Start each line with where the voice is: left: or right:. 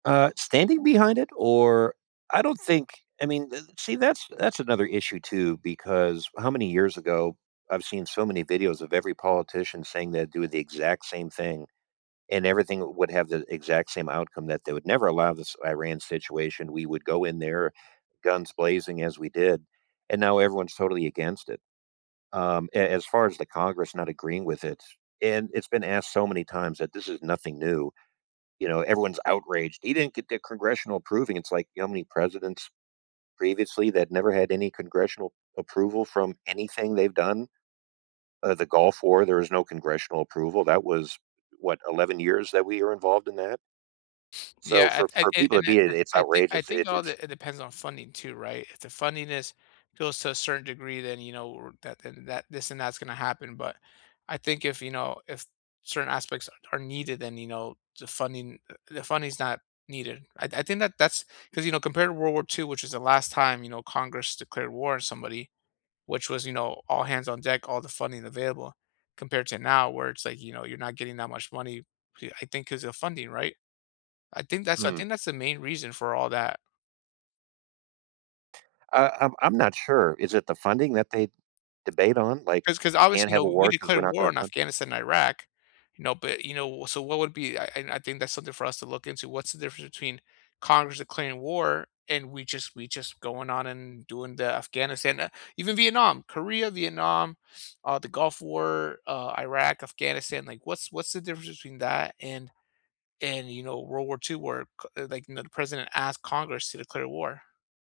right: Uh, standing behind it? Or I don't think I mean d see, that's that's another issue too because how many years ago I've seen so many videos of every politician saying they'd do the exact same thing, and everything would have the exact same outcome that they would never allow this Iran situation. We would go in there guns blazing as we did, and now everyone's totally against it. Um, a as far as the Congress not agreeing with it and it's been asked so many times that this is nothing new, you know, everyone's outraged. "He didn't get the congressional approving" It's like, you know how many presidents previously that never had any congressional approval from anything they've done? Uh, the Gulf War, there is no congressional approval. That was, what, 11 years that we were involved in that. So
left: Yeah.
right: for
left: I
right: for
left: I
right: people to
left: an
right: be in it,
left: anc
right: it's
left: I think I
right: outrageous.
left: think
right: It's
left: all
right: it's
left: that it depends on funding too, right? If the funding is goes to a certain degree, then you know, r that then that that this and that's gonna happen. But, I think if, you know, if certain aspects are are needed, then, you know, the funding uh, the funding is not needed. I I think that that's 'cause, you know, compared to World War II, which is the last time, you know, Congress declared war on somebody, which was, you know, all hands on deck, all the funding available compared to now where it's like, you know, you're not getting that much money. B I think 'cause of funding, right? I think that's I
right: Hmm.
left: think that's the main reason for all that.
right: Uh, I'm I'm not sure. Is it the funding that they debate on? Like,
left: 'Cause 'cause
right: you
left: obvious
right: can't
left: you know,
right: have a
left: we
right: war 'cause we're
left: declared
right: not
left: war
right: gonna
left: in
right: fun
left: Afghanistan, Iraq, you know, but, you know so what would be I and I think that's something for us to look into. What's the difference between Congress declaring war and we just we just going on and doing the Afghanistan ah, even Vietnam, Korea, Vietnam, uh, the Gulf War, uh, Iraq, Afghanistan. Like, what's what's the difference between that and and, you know, World War II where c like, no the president asked Congress to declare war?